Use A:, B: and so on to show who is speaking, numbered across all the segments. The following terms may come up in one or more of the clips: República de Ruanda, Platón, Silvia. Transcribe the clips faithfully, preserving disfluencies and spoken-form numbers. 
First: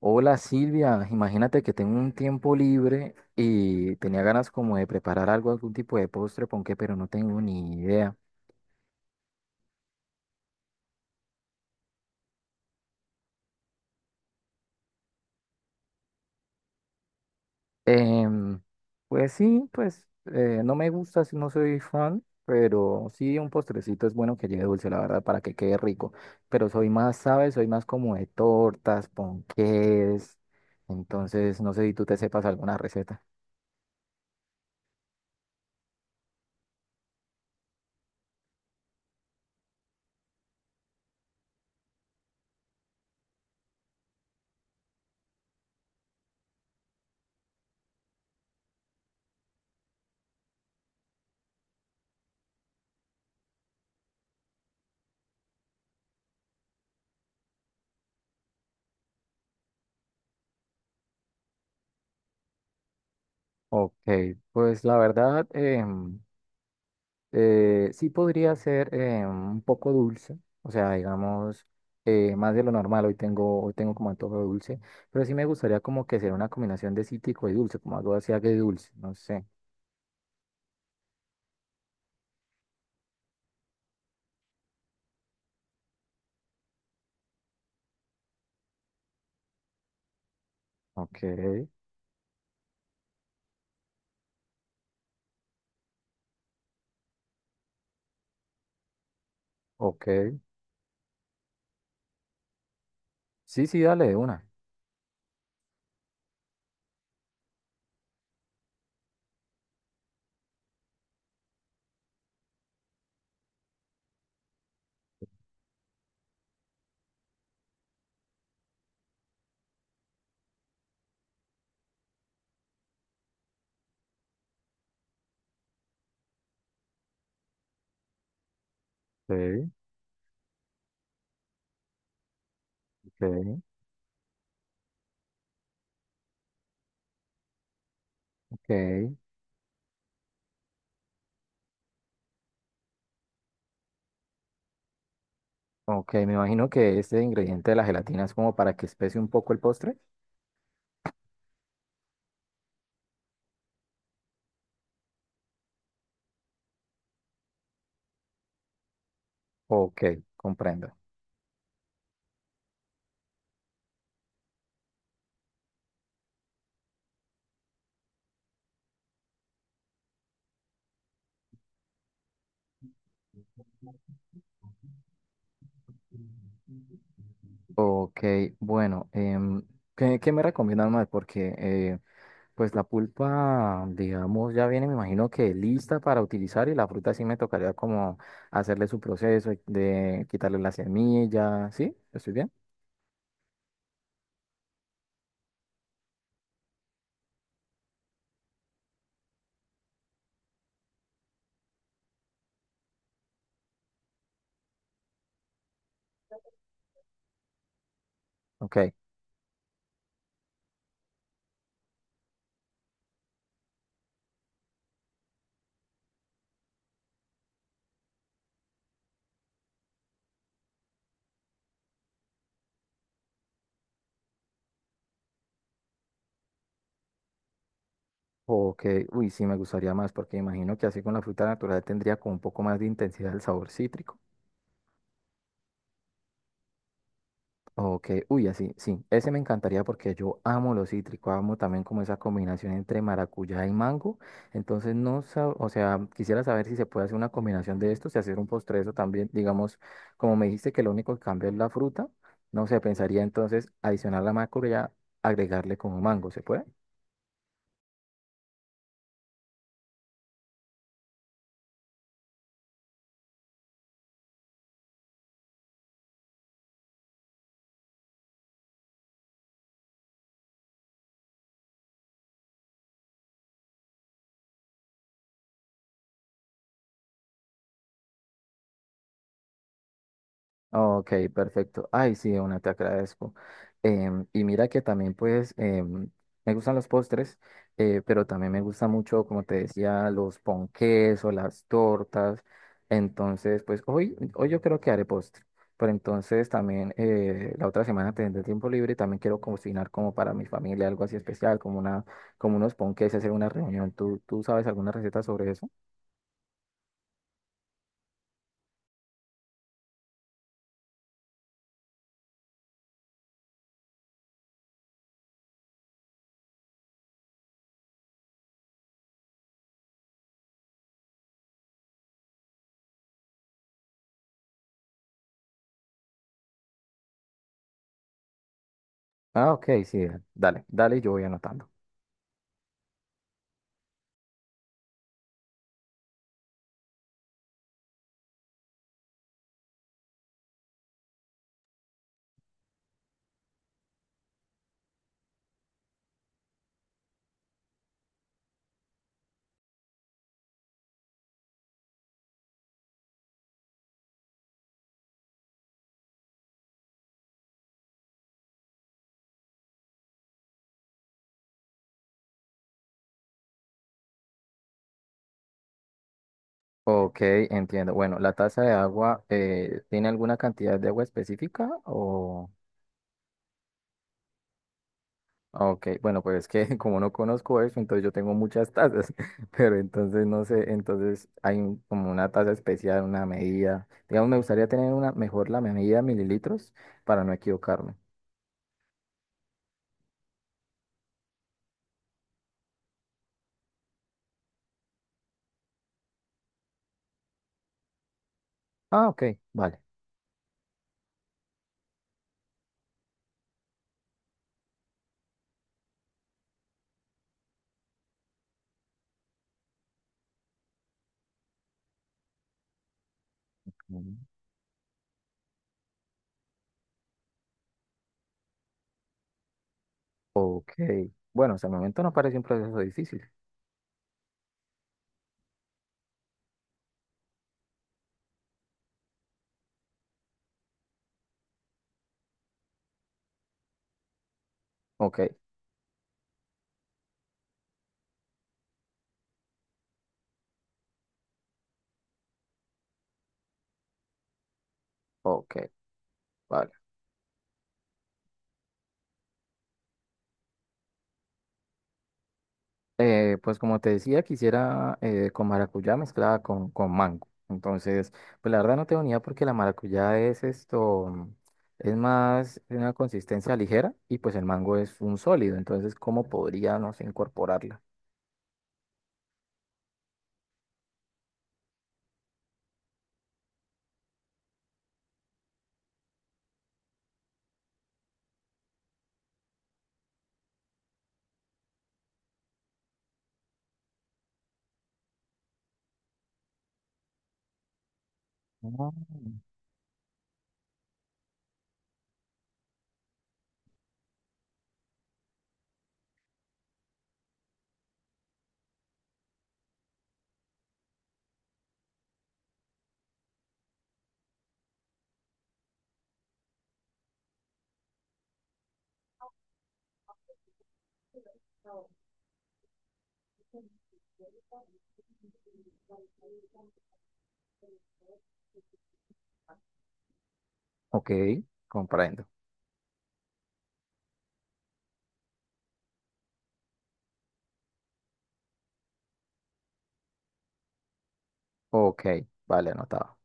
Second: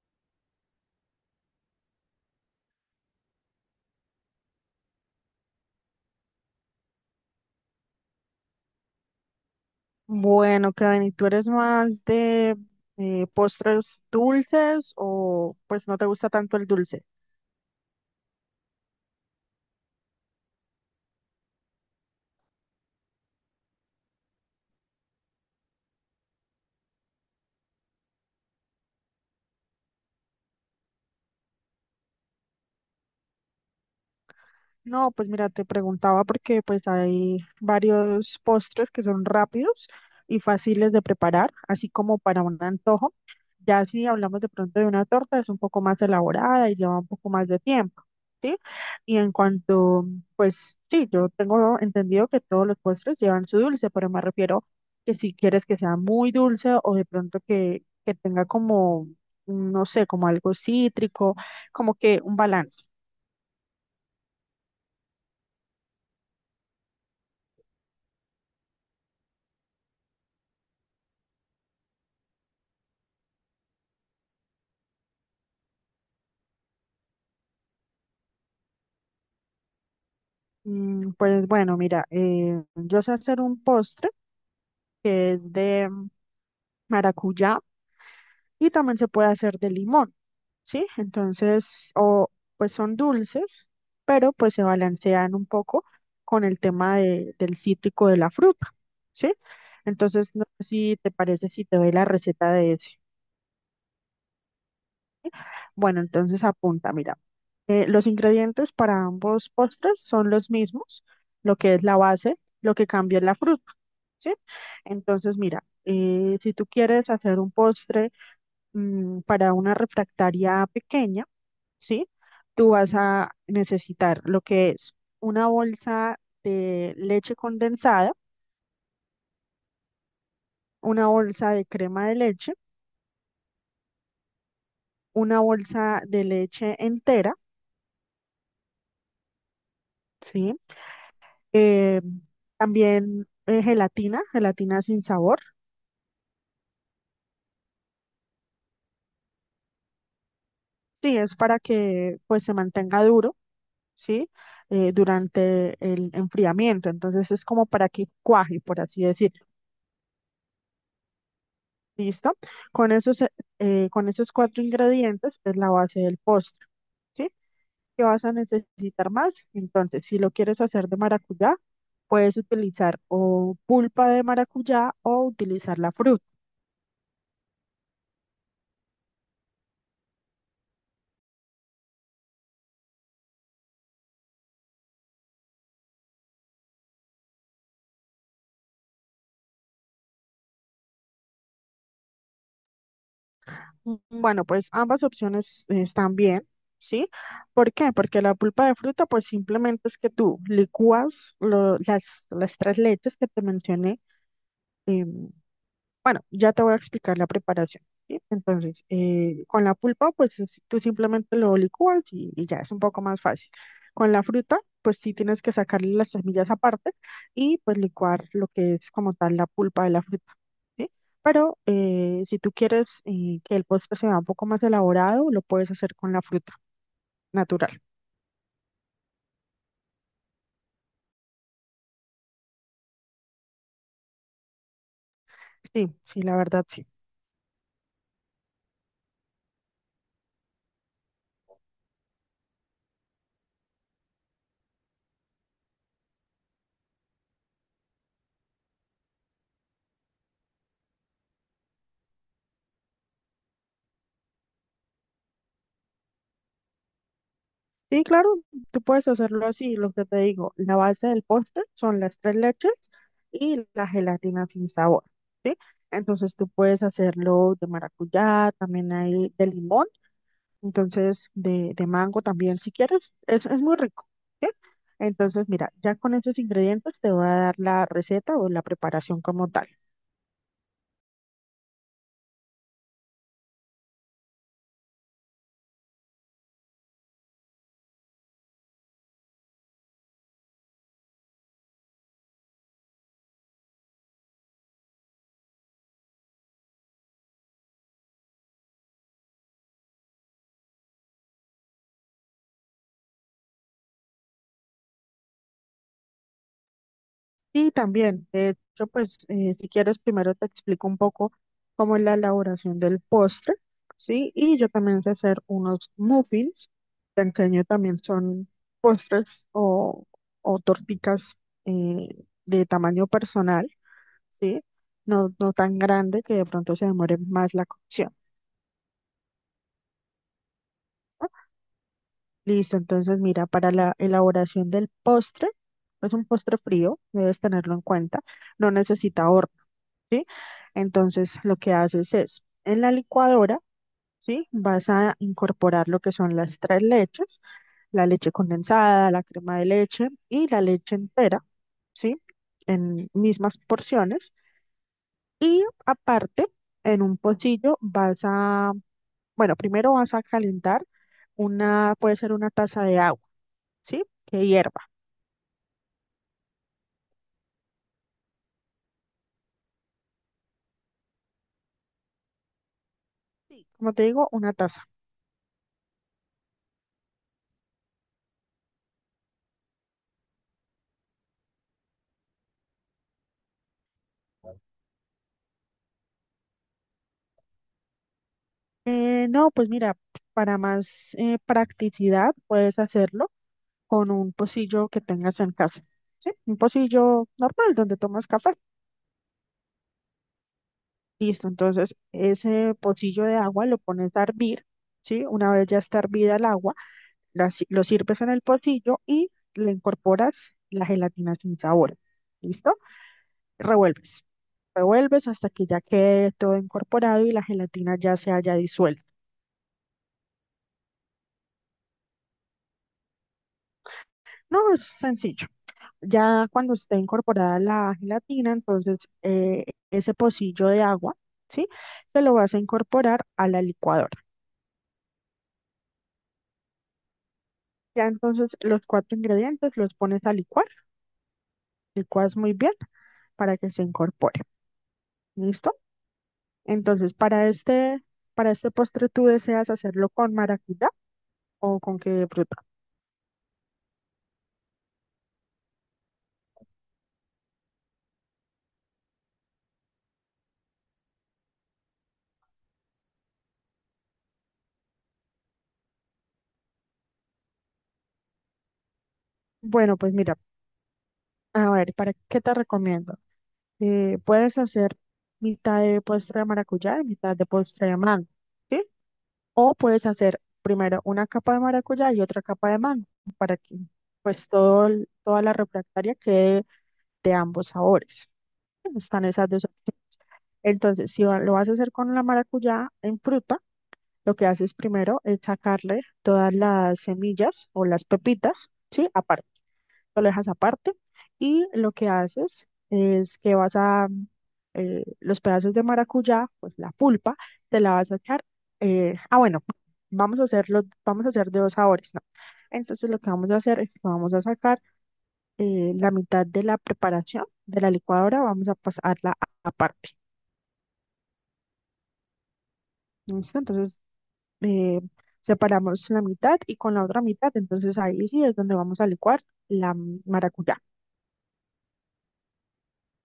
A: Hola Silvia, imagínate que tengo un tiempo libre y tenía ganas como de preparar algo, algún tipo de postre, ponqué, pero no tengo ni idea.
B: Bueno, Kevin, ¿y tú eres más de eh, postres dulces o pues no te gusta tanto el dulce?
A: Em, pues sí, pues eh, no me gusta, sí, no soy fan, pero sí un postrecito es bueno que lleve dulce, la verdad, para que quede rico. Pero soy más, ¿sabes? Soy más como de tortas, ponqués. Entonces, no sé si tú te sepas alguna receta.
B: No, pues mira, te preguntaba porque pues hay varios postres que son rápidos y fáciles de preparar, así como para un antojo. Ya si hablamos de pronto de una torta, es un poco más elaborada y lleva un poco más de tiempo, ¿sí? Y en cuanto, pues sí, yo tengo entendido que todos los postres llevan su dulce, pero me refiero que si quieres que sea muy dulce o de pronto que, que tenga como, no sé, como algo cítrico como que un balance.
A: Ok, pues la verdad, em, Eh, sí podría ser eh, un poco dulce, o sea, digamos, eh, más de lo normal, hoy tengo, hoy tengo como antojo de dulce, pero sí me gustaría como que sea una combinación de cítrico y dulce, como algo así agridulce, dulce, no sé.
B: Mm, Pues bueno, mira, eh, yo sé hacer un postre que es de maracuyá y también se puede hacer de limón. ¿Sí?
A: Ok,
B: Entonces, o pues son dulces, pero pues se balancean un poco con el tema de- del cítrico de la fruta, ¿sí? Entonces,
A: ok.
B: no sé si te parece si te doy la receta de ese.
A: Sí, sí, dale de una.
B: Bueno, entonces apunta, mira. Eh, los ingredientes para ambos postres son los mismos, lo que es la base, lo que cambia es la fruta, ¿sí? Entonces, mira, eh, si tú quieres hacer un postre mm, para una refractaria pequeña, ¿sí? Tú vas a necesitar lo que es una bolsa de leche condensada,
A: Ok,
B: una bolsa de crema de leche,
A: ok,
B: una bolsa de leche entera,
A: ok.
B: ¿sí? eh, También eh, gelatina, gelatina sin sabor.
A: Ok, me imagino que este ingrediente de la gelatina es como para que especie un poco el postre.
B: Sí, es para que pues se mantenga duro, ¿sí? Eh, durante el enfriamiento. Entonces es como para que cuaje, por así decir.
A: Ok, comprendo.
B: ¿Listo? Con esos, eh, eh, con esos cuatro ingredientes es la base del postre, ¿sí? ¿Qué vas a necesitar más? Entonces, si lo quieres hacer de maracuyá, puedes utilizar o pulpa de maracuyá o utilizar la fruta.
A: Ok, bueno, em, ¿qué, ¿qué me recomiendas más? Porque eh, pues la pulpa, digamos, ya viene, me imagino que lista para utilizar y la fruta sí me tocaría como hacerle su proceso de quitarle la semilla, ¿sí? ¿Estoy bien?
B: Mm, Bueno, pues ambas opciones eh, están bien, ¿sí? ¿Por qué? Porque la pulpa de fruta, pues simplemente es que tú licúas lo- las, las tres leches que te mencioné, em, bueno, ya te voy a explicar la preparación, ¿sí?
A: Ok.
B: Entonces, eh, con la pulpa, pues es- tú simplemente lo licúas y, y ya es un poco más fácil. Con la fruta, pues sí tienes que sacarle las semillas aparte y pues licuar lo que es como tal la pulpa de la fruta, ¿sí? Pero eh, si tú quieres eh, que el postre sea un poco más elaborado, lo puedes hacer con la fruta natural.
A: Ok, uy, sí, me gustaría más porque imagino que así con la fruta natural tendría como un poco más de intensidad el sabor cítrico.
B: Sí, sí, la verdad, sí.
A: Ok, uy, así, sí, ese me encantaría porque yo amo lo cítrico, amo también como esa combinación entre maracuyá y mango, entonces no, sab- o sea, quisiera saber si se puede hacer una combinación de estos y hacer un postre de eso también, digamos, como me dijiste que lo único que cambia es la fruta, no sé, pensaría entonces adicionar la maracuyá, agregarle como mango, ¿se puede?
B: Sí, claro, tú puedes hacerlo así, lo que te digo, la base del postre son las tres leches y la gelatina sin sabor, ¿sí? Entonces tú puedes hacerlo de maracuyá, también hay de limón, entonces de, de mango también si quieres, es, es muy rico, ¿sí? Entonces mira, ya con esos ingredientes te voy a dar la receta o la preparación como tal.
A: Ok, perfecto. Ay, sí, una, te agradezco. Em, y mira que también, pues, em, me gustan los postres, eh, pero también me gusta mucho, como te decía, los ponqués o las tortas. Entonces, pues, hoy, hoy yo creo que haré postre. Pero entonces también eh, la otra semana tendré tiempo libre y también quiero cocinar como para mi familia algo así especial, como una, como unos ponqués, hacer una reunión. ¿Tú, ¿tú sabes alguna receta sobre eso?
B: Sí, también. De hecho, pues eh, si quieres, primero te explico un poco cómo es la elaboración del postre, ¿sí? Y yo también sé hacer unos muffins. Te enseño también son postres o, o torticas eh, de tamaño personal, ¿sí? No, no tan grande que de pronto se demore más la cocción,
A: Ah, ok, sí, dale, dale, yo voy
B: ¿no?
A: anotando.
B: Listo, entonces mira, para la elaboración del postre, es un postre frío, debes tenerlo en cuenta, no necesita horno. ¿Sí? Entonces, lo que haces es, en la licuadora, ¿sí? Vas a incorporar lo que son las tres leches, la leche condensada, la crema de leche y la leche entera, ¿sí? En mismas porciones. Y aparte, en un pocillo vas a, bueno, primero vas a calentar una, puede ser una taza de agua, ¿sí? Que hierva.
A: Ok, entiendo. Bueno, ¿la taza de agua eh, tiene alguna cantidad de agua específica? O...
B: Sí. Como te digo, una taza.
A: Ok, bueno, pues es que como no conozco eso, entonces yo tengo muchas tazas, pero entonces no sé, entonces hay un- como una taza especial, una medida. Digamos, me gustaría tener una mejor la medida de mililitros para no equivocarme.
B: Eh, no, pues mira, para más eh, practicidad puedes hacerlo con un pocillo que tengas en casa, ¿sí? Un pocillo normal donde tomas café.
A: Ah, ok, vale.
B: Listo, entonces ese pocillo de agua lo pones a hervir, ¿sí? Una vez ya está hervida el agua, la si- lo sirves en el pocillo y le incorporas la gelatina sin sabor, ¿listo?
A: Mm.
B: Revuelves, revuelves hasta que ya quede todo incorporado y la gelatina ya se haya disuelto.
A: Ok, bueno, hasta el momento no parece un proceso difícil.
B: No, es sencillo. Ya cuando esté incorporada la gelatina, entonces eh, ese pocillo de agua, ¿sí? Se lo vas a incorporar a la licuadora.
A: Ok,
B: Ya entonces los cuatro ingredientes los pones a licuar, licuas muy bien para que se incorpore,
A: ok,
B: ¿listo?
A: vale.
B: Entonces para este, para este postre tú deseas hacerlo con maracuyá o con qué fruta.
A: Eh, pues como te decía, quisiera eh, con maracuyá mezclada con, con mango. Entonces, pues la verdad no tengo ni idea porque la maracuyá es esto, es más de una consistencia ligera y pues el mango es un sólido. Entonces, ¿cómo podríamos incorporarla?
B: Bueno, pues mira, a ver, ¿para qué te recomiendo? Eh, puedes hacer mitad de postre de maracuyá y mitad de postre de mango, ¿sí? O puedes hacer primero una capa de maracuyá y otra capa de mango para que pues todo, el- toda la refractaria quede de ambos sabores.
A: Ah,
B: Están esas dos opciones. Entonces, si va- lo vas a hacer con la maracuyá en fruta, lo que haces primero es sacarle todas las semillas o las pepitas, ¿sí? Lo dejas aparte y lo que haces es que vas a eh, los pedazos de maracuyá, pues la pulpa, te la vas a echar. Eh, ah, bueno, vamos a hacerlo, vamos a hacer de dos sabores, ¿no? Entonces lo que vamos a hacer es que vamos a sacar eh, la mitad de la preparación de la licuadora, vamos a pasarla a- aparte.
A: ok, comprendo.
B: ¿Listo? Entonces eh, separamos la mitad y con la otra mitad, entonces ahí sí es donde vamos a licuar la maracuyá.
A: Ok, vale, anotado.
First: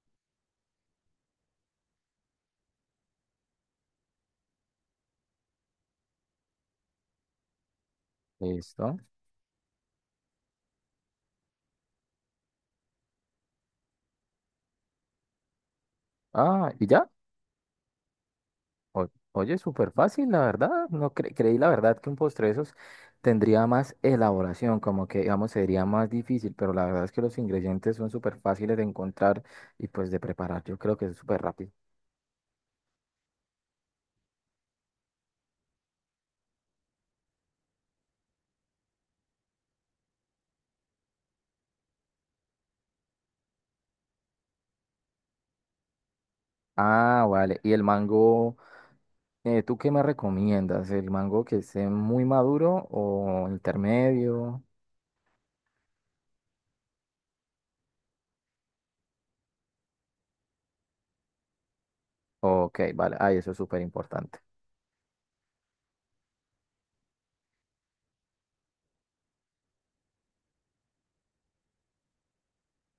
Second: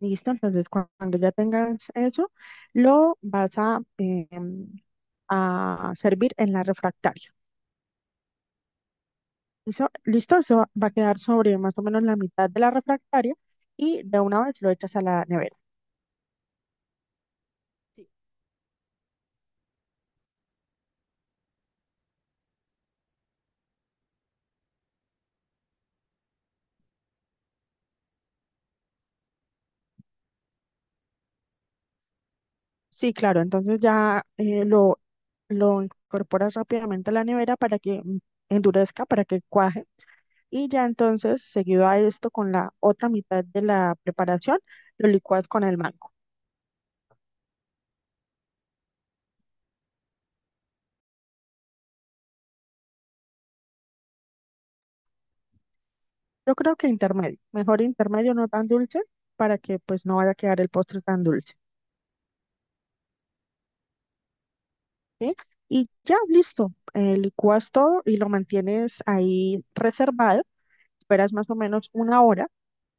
B: Listo, entonces cu- cuando ya tengas eso, lo vas a, eh, a servir en la refractaria.
A: Listo.
B: Eso- listo, eso va a quedar sobre más o menos la mitad de la refractaria y de una vez lo echas a la nevera.
A: Ah, ¿y ya?
B: Sí.
A: O- oye, súper fácil, la verdad. No cre- creí la verdad que un postre de esos tendría más elaboración, como que, digamos, sería más difícil, pero la verdad es que los ingredientes son súper fáciles de encontrar y pues de preparar. Yo creo que es súper rápido.
B: Sí, claro, entonces ya eh, lo, lo incorporas rápidamente a la nevera para que mm, endurezca, para que cuaje. Y ya entonces, seguido a esto, con la otra mitad de la preparación, lo licuas con el mango.
A: Ah, vale. ¿Y el mango, eh, tú qué me recomiendas? ¿El mango que esté muy maduro o intermedio?
B: Yo creo que intermedio, mejor intermedio, no tan dulce, para que pues no vaya a quedar el postre tan dulce,
A: Ok, vale. Ay, eso es súper importante.
B: ¿sí? Y ya, listo, eh, licuas todo y lo mantienes ahí reservado, esperas más o menos una hora.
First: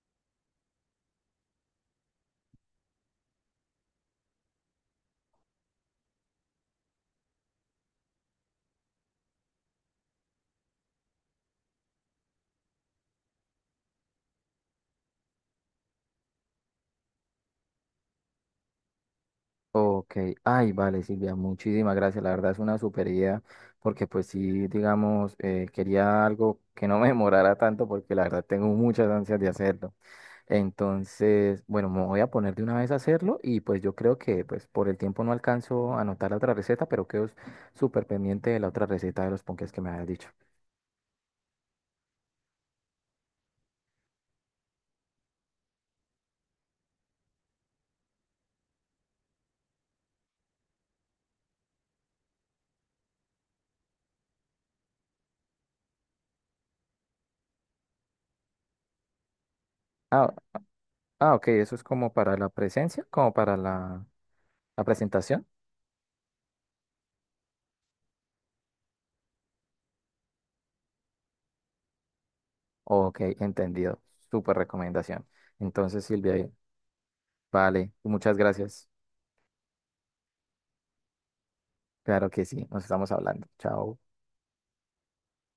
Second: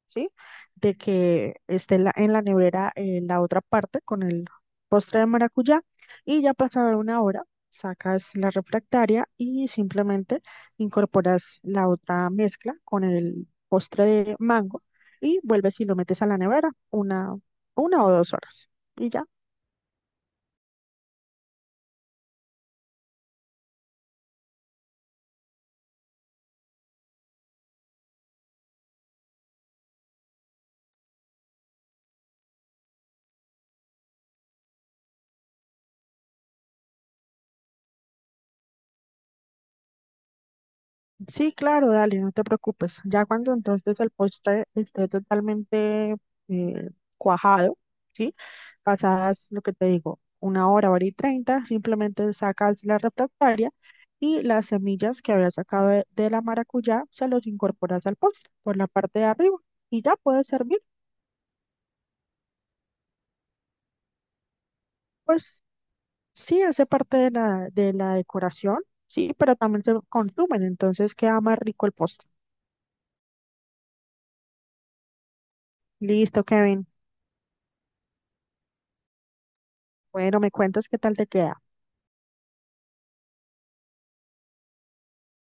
B: ¿Sí? De que esté en la, en la nevera eh, la otra parte con el postre de maracuyá y ya pasada una hora sacas la refractaria y simplemente incorporas la otra mezcla con el postre de mango y vuelves y lo metes a la nevera una, una o dos horas. Y ya.
A: Ok, ay, vale, Silvia, muchísimas gracias. La verdad es una super idea, porque pues sí, digamos, eh, quería algo que no me demorara tanto, porque la verdad tengo muchas ansias de hacerlo. Entonces, bueno, me voy a poner de una vez a hacerlo y pues yo creo que pues por el tiempo no alcanzo a anotar la otra receta, pero quedo súper pendiente de la otra receta de los ponques que me habías dicho.
B: Sí, claro, dale, no te preocupes. Ya cuando entonces el postre esté totalmente eh, cuajado, ¿sí? Pasadas lo que te digo, una hora, hora y treinta, simplemente sacas la refractaria y las semillas que habías sacado de, de la maracuyá se los incorporas al postre por la parte de arriba y ya
A: Ah,
B: puede servir.
A: ah, ok, eso es como para la presencia, como para la, la presentación.
B: Pues sí, hace parte de la, de la decoración, sí, pero también se consumen, entonces queda más rico el postre.
A: Ok, entendido. Súper recomendación. Entonces,
B: Listo,
A: Silvia,
B: Kevin.
A: vale, muchas gracias.
B: Bueno, me cuentas qué tal te queda.
A: Claro que sí, nos estamos hablando. Chao.